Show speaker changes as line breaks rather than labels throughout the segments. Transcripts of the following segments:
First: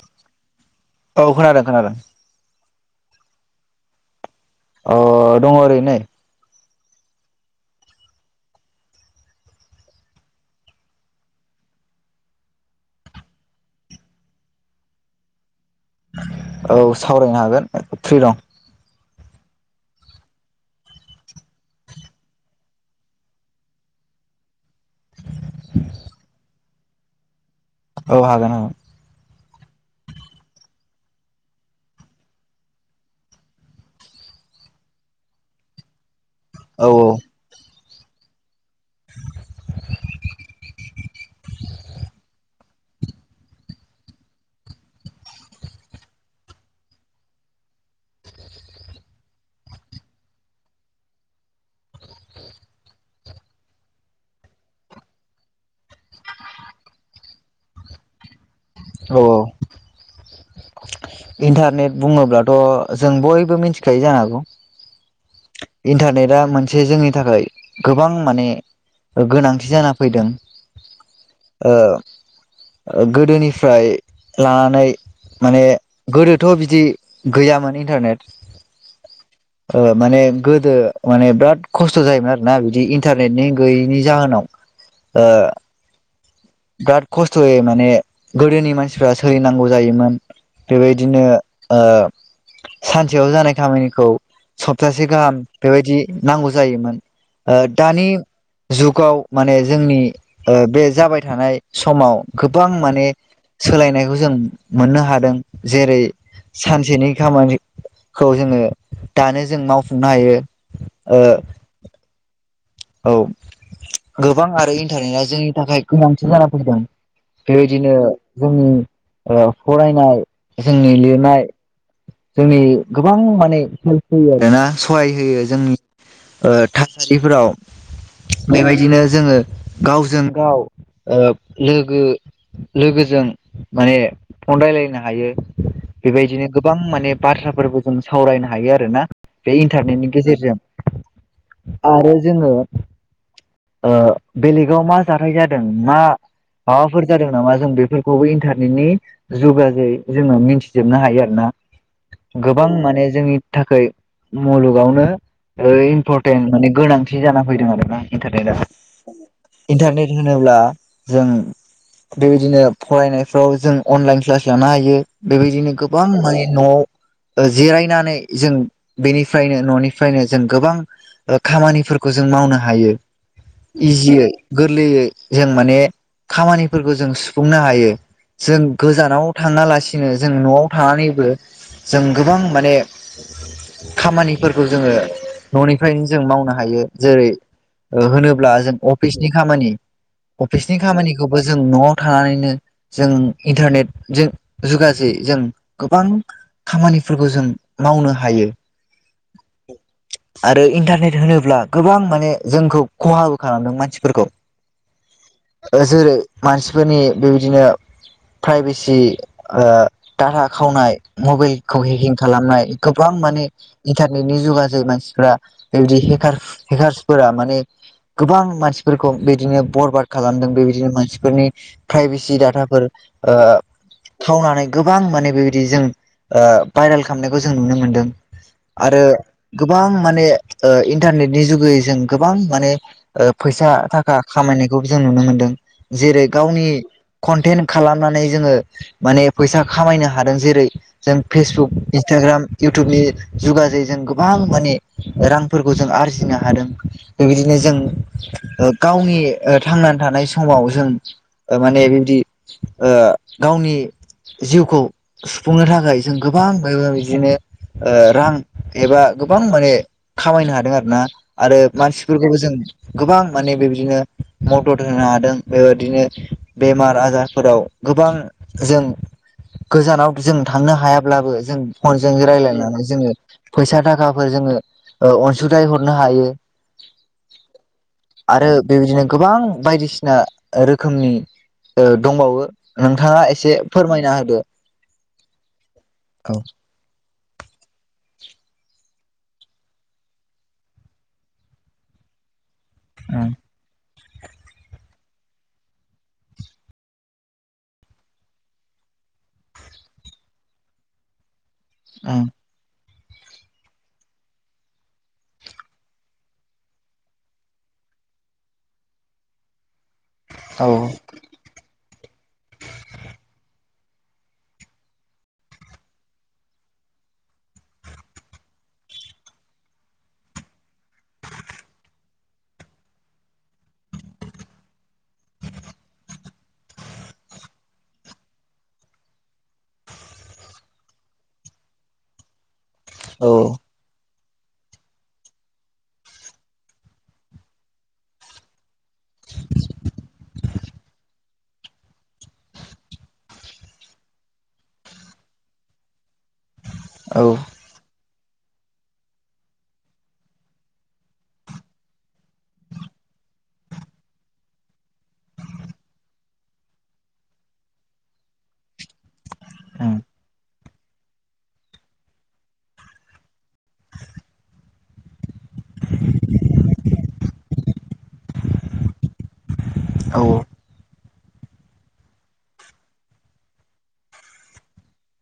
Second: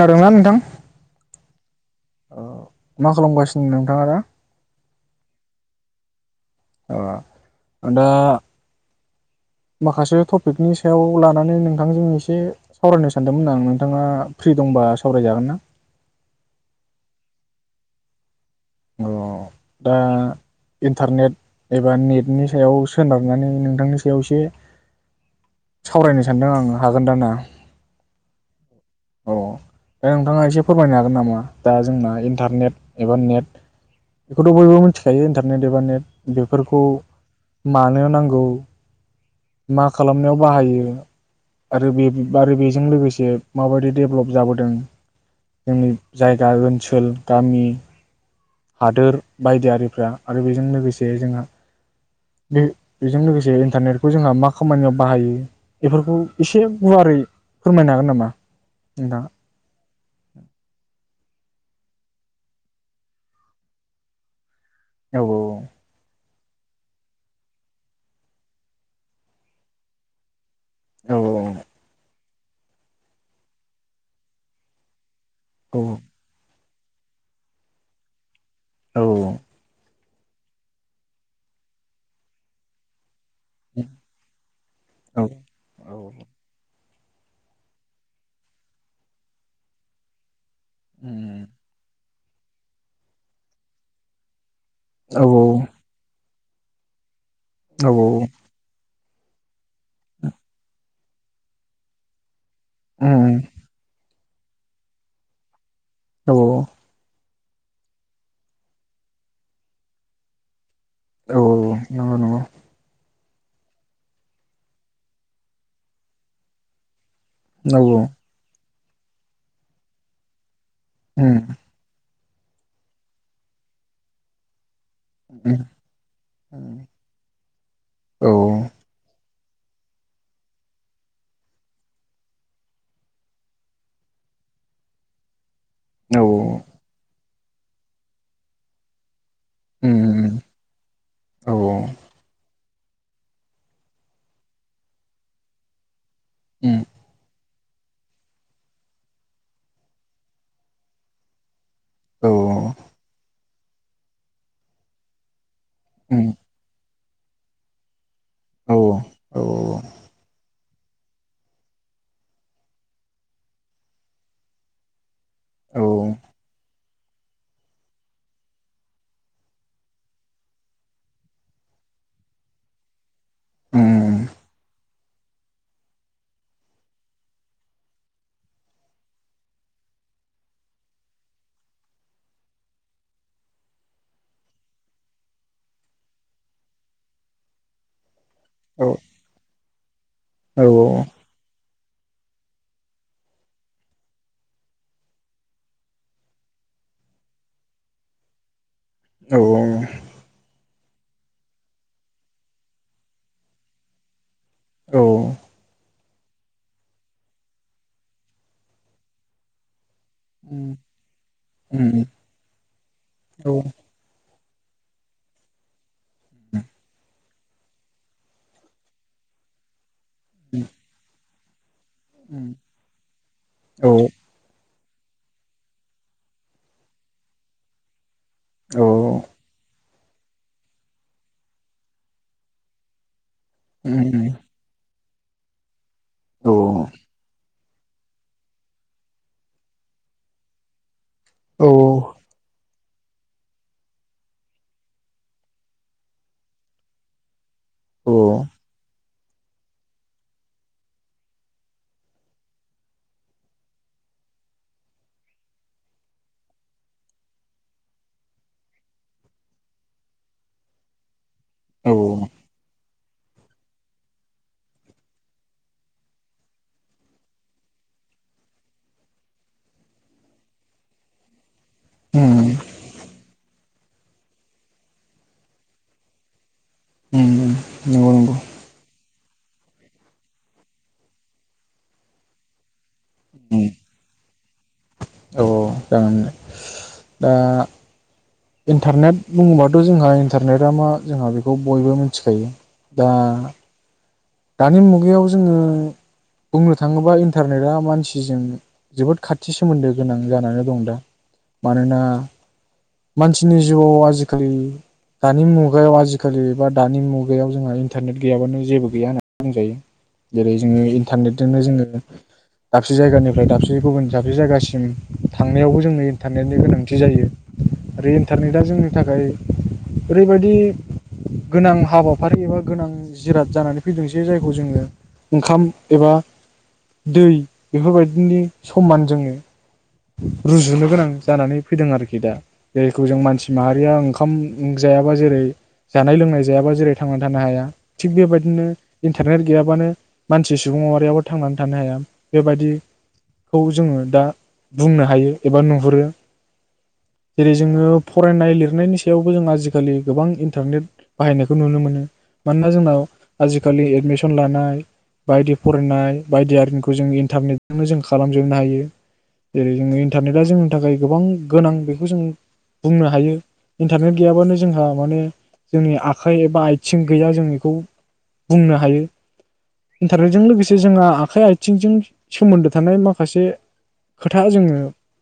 खोनादोंना नोंथां
औ खोनादों-खोनादों।
मा खालामगासिनो नोंथाङा दा।
अ दङ ओरैनो।
अ दा। माखासे टपिकनि सायाव लानानै नोंथांजों एसे सावरायनो सानदोंमोन आं नोंथाङा फ्रि दंबा सावरायजागोन ना।
औ सावरायनो हागोन फ्रि दं।
अ दा इन्टारनेट एबार नेटनि सायाव सोनारनानै नोंथांनि सायाव एसे सावरायनो सानदों आङो। हागोन दा ना?
औ हागोन हागोन।
औ ओमफ्राय नोंथाङा एसे फोरमायनो हागोन नामा दा जोंना इन्टारनेट एबा नेट। बेखौथ बयबो मिथिखायो इन्टारनेट एबा नेट बेफोरखौ
औ
मानो नांगौ।
[inaudible]
मा खालामनायाव बाहायो आरो बे आरो बेजों लोगोसे माबायदि डेभलप जाबोदों जोंनि जायगा ओनसोल गामि हादोर बायदिआरिफ्रा आरो बेजों लोगोसे जोंहा बे बेजों लोगोसे इन्टारनेटखौ जोंहा मा खामानियाव बाहायो बेफोरखौ एसे गुवारै फोरमायनो हागोन नामा? नोंथाङा
औ औ।
[inaudible]
इन्टारनेट बुङोब्लाथ जों बयबो मिथिखायो जानो हागौ।
औ औ औ।
दा मोनसे जोंनि थाखाय गोबां माने गोनांथि जाना फैदों।
औ
ओ। ओ गोदोनि फ्राय लानानै माने
औ
गोदोथ बि बदि गैयामोन इन्टारनेट
औ औ।
ओ माने गोदो माने बिराद खस्थ जायोमोन आरोना बिदि इन्टा इन्टारनेटनि गैयैनि जाहोनाव
औ
ओ।
औ
बिराद खस्थयै माने गोदोनि मानसिफ्रा सोलिनांगौ जायोमोन। बेबायदिनो।
उम
सानसेयाव जानाय खामानिखौ सप्तासे गाहाम बेबायदि नांगौ जायोमोन। ओ दानि जुग गाव माने जोंनि ओ बे जाबाय हानाय समाव। गोबां माने सोलायनाय जों मोननो हादों। जेरै
औ
सानसेनि खामानि खौ जोङो दानो जों मावफुंनो हायो। ओ
औ नंगौ
औ गोबां आरो इन्टारनेटआ जोंनि थाखाय गोनांथि जाना फैदों। बेबायदिनो
नंगौ
जोंनि ओ फारायनाय। जोंनि
औ उम
लिरनाय। जोंनि गोबां माने हेल्प होयो आरोना। सहाय होयो
उम
जोंनि ओ था औ
औ
बेबायदिनो जों जोङो गावजों गाव ओ लोगो लोगोजों माने फन रायलायनो हायो।
औ
बेबायदिनो गोबां माने बाथ्राफोरखौ जों सावरायनो हायो आरोना। बे इन्टारनेटनि
उम
गेजेरजों।
औ
जोङो ओ बेलेगाव मा जाथाइ जादों मा माबाफोर जादों नामा जों बे बेफोरखौबो इन्टारनेटनि [unintelligible] जोङो मिथिजोबनो हायो आरो ना। गोबां माने जोंनि थाखाय मुलुगावनो ओ इम्परटेन्ट माने गोनांथि जाना फैदों आरोना। इन्टारनेटा इन्टारनेट होनोब्ला जों बेबायदिनो फरायनायफ्राव जों अनलाइन क्लास लानो हायो बेबायदिनो गोबां माने नआव जिरायनानै जों बेनिफ्रायनो ननिफ्रायनो जों गोबां ओ खामानिफोरखौ जों मावनो हायो इजियै गोरलैयै जों माने खामानिफोरखौ जों सुफुंनो हायो जों गोजानाव थाङालासिनो जों नआव थानानैबो जों गोबां माने खामानिफोरखौ जोङो ननिफ्रायनो जों मावनो हायो जेरै होनोब ब्ला जों अफिसनि खामानि अफिसनि खामानिखौबो जों नआ थानानैनो जों इन्टारनेटजों [unintelligible] जों गोबां खामानिफोरखौ जों मावनो हायो
औ औ
आरो इन्टारनेट होनोब्ला गोबां माने जोंखौ खहाबो खालामदों मानसिफोरखौ जेरै मानसिफोरनि बेबायदिनो प्राइभेसि ओ दाहा खावनाय मबाइलखौ हेकिं खालामनाय गोबां माने इन्टारनेटनि [unintelligible] मानसिफोरा बेबायदि हेकार्स हेकार्सफोरा माने गोबां मानसिफोरखौ बिदिनो बरबाद खालामदों बेबायदिनो मानसिफोरनि प्राइभेसि दाथाफोर ओ खावनानै गोबां माने बेबायदि जों ओ भाइरेल खालामनायखौ जों नुनो मोनदों। आरो गोबां माने इन्टारनेटनि जुगै जों गोबां माने फैसा थाखा खामायनायखौ जों नुनो मोनदों जेरै गावनि खनटेन्ट खालामनानै जोङो माने फैसा खामायनो हादों जेरै जों फेसबुक इन्सटाग्राम इउटुबनि जुगाजै जों गोबां माने रांफोरखौ जों आरजिनो हादों बेबायदिनो जों गावनि ओ थांनानै थानाय समाव जों ओ माने बिबायदि गावनि जिउखौ सुफुंनो थाखाय जों गोबां ओ रां एबा गोबां माने खामायनो हादों आरो ना। आरो मानसिफोरखौबो जों गोबां माने बेबायदिनो मदद होनो हादों बेबायदिनो बेमार आजारफोराव गोबां जों गोजानाव जों थांनो हायाब्लाबो जों फनजों रायलायनानै जोङो फैसा थाखाफोर जोङो अनसुंथाइ हरनो हायो
नंगौ नंगौ,
आरो बेबायदिनो गोबां बायदिसिना रोखोमनि ओ दंबावो नोंथाङा एसे
उम,
फोरमायना होदो।
औ औ जागोन
औ
दा इन्टारनेट बुङोबाथ' जोंहा इन्टारनेटा मा जोंहा बेखौ बयबो मिथिखायो। दा
ओं
दानि मुगायाव जोङो बुंनो थाङोबा इन्टारनेटआ मानसिजों जोबोद खाथि सोमोन्दो गोनां जानानै दं दा मानोना
ओं
मानसिनि जिउआव आजिखालि दानि मुगायाव आजिखालि बा दानि मुगायाव जोंहा इन्टारनेट गैयाबानो जेबो गैया बुं जायो। जेरै जोङो इन्टारनेटजोंनो जोङो दाबसे जायगानिफ्राय दाबसे गुबुन दाबसे जायगासिम थांनायावबो जोंनो इन्टारनेटनि गोनांथि जायो आरो इन्टारनेटआ जोंनि थाखाय ओरैबायदि गोनां हाबा फारि एबा गोनां जिराद जानानै फैदोंसै जायखौ जोङो ओंखाम एबा दै बेफोरबायदिनि समान जोङो रुजुनो गोनां जानानै फैदों आरोखि दा। जायखौ जों
औ
मानसि माहारिया ओंखा ओंखाम जायाबा जेरै जानाय लोंनाय जायाबा जेरै थांनानै थानो हाया थिग बेबायदिनो इन्टारनेट गैयाबानो मानसि सुबुं महरियाबो थांनानै थानो हाया बेबायदिखौ जोङो दा बुंनो हायो एबा नुहुरो।
औ
जेरै जोङो फरायनाय लिरनायनि सायावबो जों आजिखालि गोबां इन्टारनेट बाहायनायखौ नुनो मोनो मानोना जोंनाव आजिखालि एडमिसन लानाय बायदि फरायनाय बायदि आरिंखौ जों इन्टारनेटजोंनो जों खालामजोबनो हायो। जेरै जोङो इन्टारनेटा जों थाखाय गोबां गोनां बेखौ जों बुंनो हायो इन्टारनेट गैयाबानो जोंहा माने जोंनि आखाइ एबा आथिं गैया जों इखौ बुंनो हायो।
औ
इन्टारनेटजों
ओं
लोगोसे जोंङा आखाइ आथिंजों सोमोन्दो थानाय माखासे खोथा जोङो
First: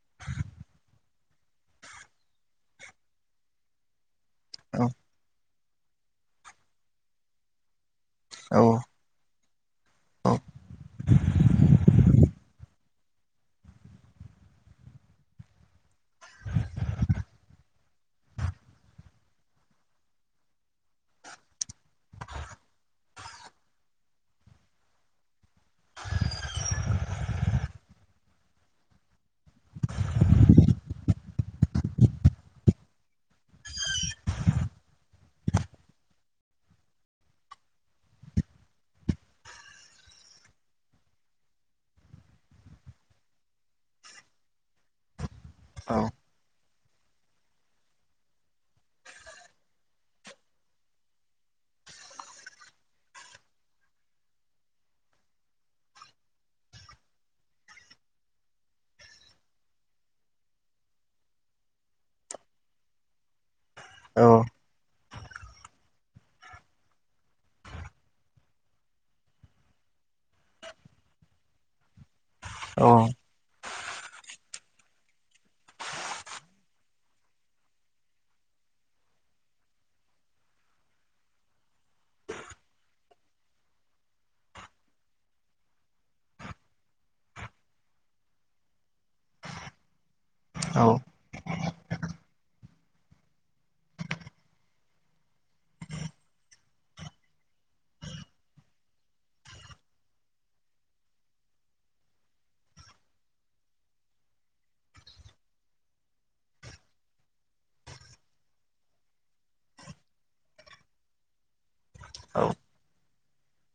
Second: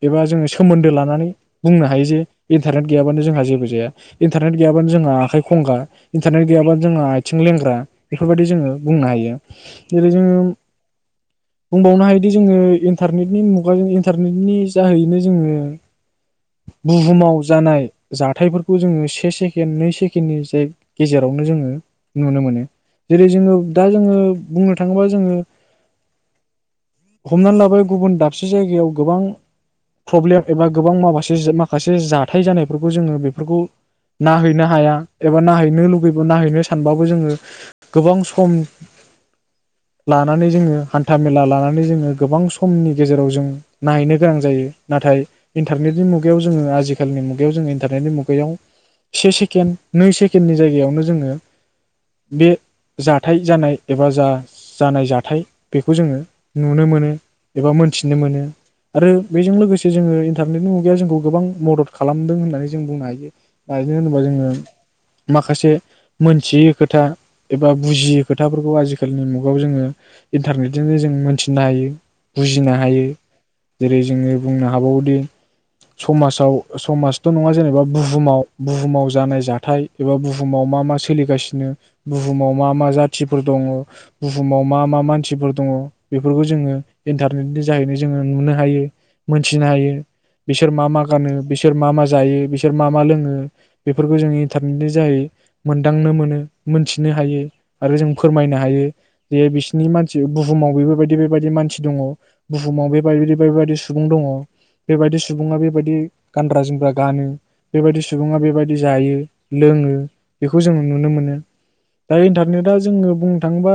एबा जोङो सोमोन्दो ला नानै बुंनो हायो जे इन्टारनेट गैयाबानो जोंहा जेबो जाया। इन्टारनेट
औ
गैयाबानो जों आखाय खंगा इन्टारनेट गैयाबा जोंहा आथिं लेंग्रा। बेफोरबायदि
औ
जोङो बुंनो हायो। जेरै जोङो बुंबावनो हायोदि जोङो इनटारनेटनि मु गाजों इन्टारनेटनि जाहैयैनो जोङो बुहुमाव जानाय जाथायफोरखौ जोङो से सेकेणड नै सेकेण्डनि जे गेजेरावनो जोङो नुनो मोनो। जेरै जोङो दा जोङो बुंनो थाङोबा जोङो हमनानै लाबाय गुबुन दाब दाबसे जायगायाव गोबां प्रब्लेम एबा गोबां माबासे माखासे जाथाय जानायफोरखौ जोङो बेफोरखौ नायहैनो हाया एबा नायहैनो लुबैबो नायहैनो सानबाबो जोङो गोबां सम लानानै जोङो हान्था मेला लानानै जोङो गोबां समनि गेजेराव जों नायहैनो गोनां जायो नाथाय
औ
इन्टारनेटनि मुगायाव जो आजि इन्टारनेट मुगायाव जों इन्टारनेटनि मुगायाव से सेकेणड नै सेकेणडनि जायगायावनो जोङो बे जाथाय जानाय एबा जा जानाय जाथाय बेखौ जोङो नुनो मोनो। एबा मोनथिनो मोनो आरो बेजों लोगोसे जोङो इन्टारनेटनि मुगाया जोंखौ गोबां मदद खालामदों होननानै जों बुंनो हायो। होयो बिनो होनोबा
औ
जोङो माखासे मोनथियै खोथा एबा बुजियै खोथाफोरखौ आजिखालिनि मुगायाव जोङो इन्टारनेटजोंनो जों मोनथिनो हायो। बुजिनो
औ
हायो। जेरै जोङो बुंनो हाबावोदि समाजाव समाजथ नङा जेनेबा बुहुमाव बुहुमाव जानाय जाथाय एबा बुहुमाव मा मा सोलिगासिनो बुहुमाव मा मा जाथिफोर दङ बुहुमाव मा मा मानसिफोर दङ बेफोरखौ जोङो इन्टारनेट नि जाहैनो जोङो नुनो हायो मोनथिनो हायो। बिसोर मा मा गानो बिसोर मा मा जायो बिसोर मा मा लोङो बेफोरखौ जों इन्टारनेटनि जाहै मोनदांनो मोनो मोनथिनो हायो आरो जों फोरमायनो हायो जे बिसोरनि मानसि बुहुमाव बेफोरबायदि बेबायदि मानसि दङ बुहुमाव बेबायदि बेबायदि सुबुं दङ बेबायदि सुबुङा बेबायदि गानग्रा जोमग्रा गानो बेबायदि सुबुङा बेबायदि जायो लोङो बेखौ जोङो नुनो मोनो। दा इन्टारनेटा जोङो बुंनो थाङोबा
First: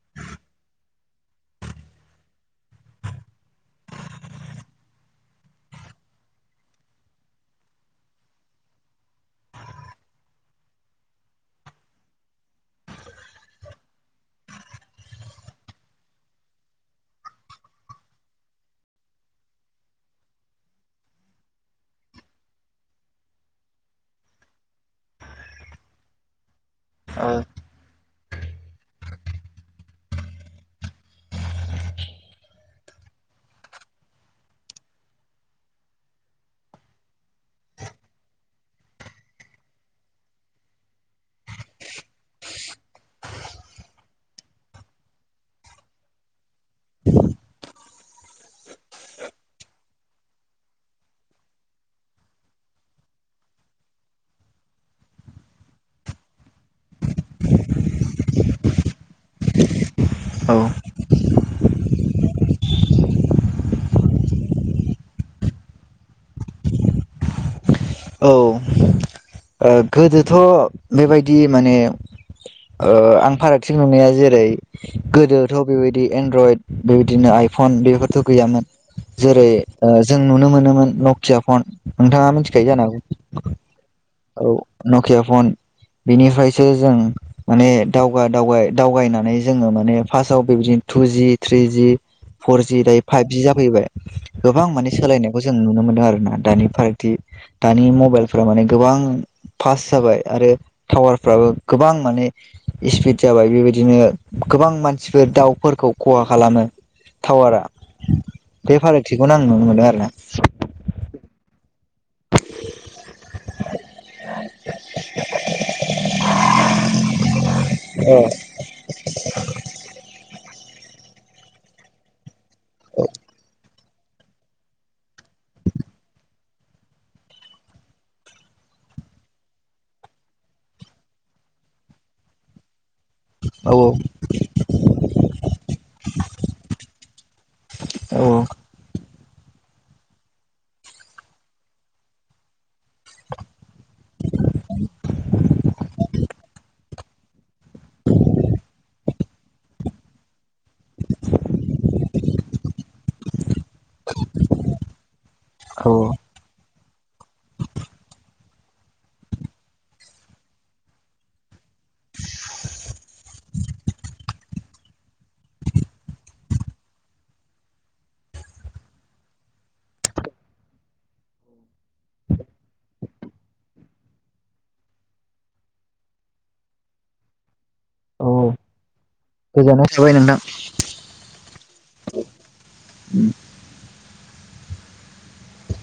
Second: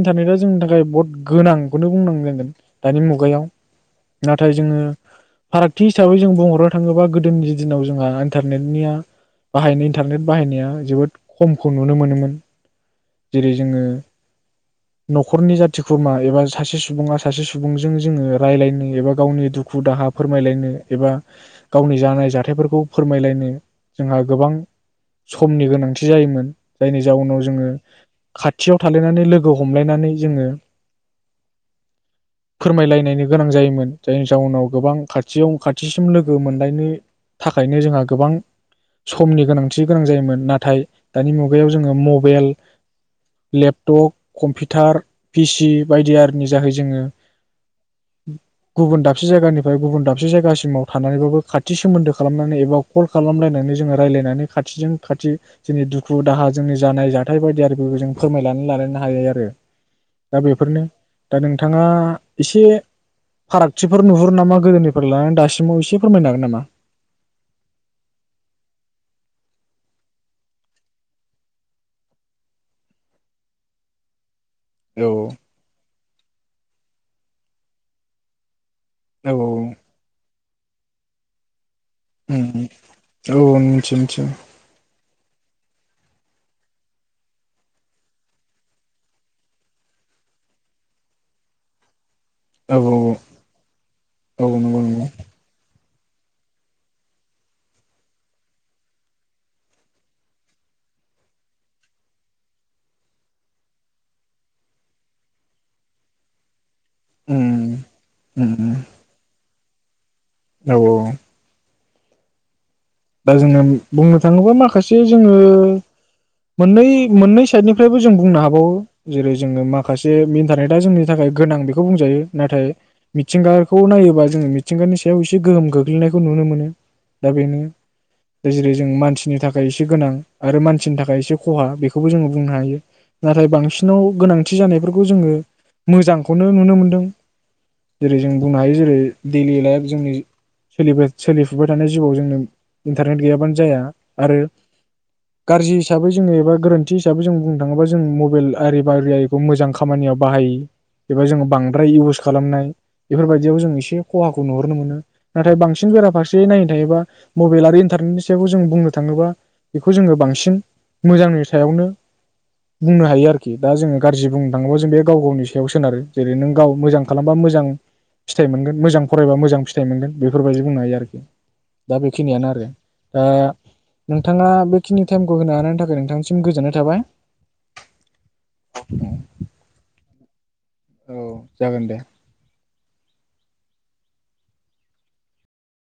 इन्टारनेटा जोंनि थाखाय बहुत गोनांखौनो बुंनां नांगोन दानि मुगायाव नाथाय जोङो फारागथि हिसाबै जों बुंहरनो थाङोल्बा गोदोनि दिनाव जोंहा इन्टारनेटनिया बाहायनायनि थांगोन बाहायनाया जोबोद खमखौ नुनो मोनोमोन जेरै जोङो नखरनि जाथि खुरमा एबा सासे सु सुबुङा सासे सुबुंजों जोङो रायज्लायनो एबा गावनि दुखु दाहा फोरमायलायनो एबा गावनि जानाय जाथायफोरखौ फोरमायलायनो जोंहा गोबां समनि गोनांथि जायोमोन। जायनि जाउनाव जोङो खाथियाव थालायनानै लोगो हमलायनानै जोङो फोरमायलायायनो गोनां जायोमोन जायनि जाउनाव गोबां खाथियाव खाथिसिम लोगो मोनलायनो थाखायनो जोंहा गोबां समनि गोनांथि गोनां जायोमोन नाथाय दानि मुगायाव जोङो मबाइल लेपटप कम्पिउटार पिसि बायदि आरो जाहै जोङो गुबुन दाबसे जायगानिफ्राय गुबुन दाबसे जायगासिमाव थानानैबाबो खाथि सोमोन्दो खालामनानै एबा कल खालामलायनानै जोङो रायजलायनानै खाथिजों खाथि जोंनि दुखु दाहा जोंनि जानाय जाथाय बायदि आरो जों फोरमायनानै लालायनो हायो आरो दा
औ
बेफोरनो नोंथाङा एसे फारागथिफोर नुहुरो नामा गोदोनिफ्राय लानानै दासिमाव एसे फोरमायनो हागोन नामा
औ गोदोथ बेबायदि माने ओ आं फारागथि नुनाया जेरै
औ
गोदोथ बेबायदि बिदि एनड्रयद बेबायदिनो आइफन बेफोरथ गैयामोन
औ
जेरै ओ जों नुनो मोनोमोन नकिया फन नोंथाङा थायो जानो
औ औ मिथियो मिथियो
हागौ औ नकिया फन बिनिफ्रायसो जों माने दावगा दाव दावगायनानै जोङो माने फार्स्टआव बेबायदिनो टुजि थ्रिजि
औ
फरजि दायो फाइभजि जाफैबाय
औ
गोबां
नंगौ
माने
नंगौ
सोलायनायखौ जों नुनो मोनो आरोना दानि फारागथि दानि मबाइलफ्रा माने गोबां फास्ट जाबाय आरो टावारफ्राबो गोबां माने स्पिड जाबाय बेबायदिनो गोबां मानसिफोर दाउफोरखौ खहा खालामो
उम
टावारा
उम उम
बे फारागथिखौ आं नुनो मोनो आरो ना
औ औ
[inaudible]
दा जोङो बुंनो थाङोबा माखासे जोङो मोननै मोननै साइडनिफ्रायबो जों बुंनो हाबावो जेरै जोङो माखासे [unintelligible] दा जोंनि थाखाय गोनां बेखौ बुंजायो नाथाय मिथिंगा खौ नायोबा जोङो मिथिंगानि सायाव एसे गोहोम गोग्लैनायखौ नुनो मोनो दा बेनो जेरै जों मानसिनि थाखाय एसे गोनां आरो मानसिनि थाखाय एसे खहा बेखौबो जोङो बुंनो हायो। नाथाय
औ
बांसिनाव गोनांथि जानायफोरखौ जोङो मोजांखौनो नुनो मोनदों जेरै
औ
जों बुंनो हायो जेरै दैलि लाइफ जोंनि सोलि सोलिफुबाय थानाय जिउआव जोंनो इन्टारनेट गैयाबानो जाया आरो गाज्रि हिसाबै जोङो एबा गोरोन्थि हिसाबै जों बुंनो थाङोबा जों मबाइल आरि बा आरि आरिखौ मोजां खामानियाव बाहायि एबा जोङो बांद्राय इउस खालामनाय बेफोरबायदियाव जों एसे खहाखौ नुहरनो मोनो नाथाय
औ
बांसिन गोरा फारसे नाय योबा मबाइल आरो इन्टारनेटनि सायाव जों बुंनो थाङोबा बेखौ जोङो बांसिन मोजांनि सायावनो बुंनो हायो आरो खि दा जोङो गाज्रि बुंनो थाङोबा जों बे गाव गावनि सायाव सोनारो जेरै नों गाव मोजां खालामबा मोजां फिथाइ मोनगोन मोजां फरायबा मोजां फिथाइ मोनगोन बेफोरबायदि बुंनो हायो आरोखि दा बे खिनियानो आरो दा नोंथाङा बेखिनि टाइमखौ होनो हानायनि थाखाय नोंथांनिसिम गोजोननाय थाबाय
औ गोजाननाय थाबाय नोंथां [inaudible]
औ जागोन दे
उम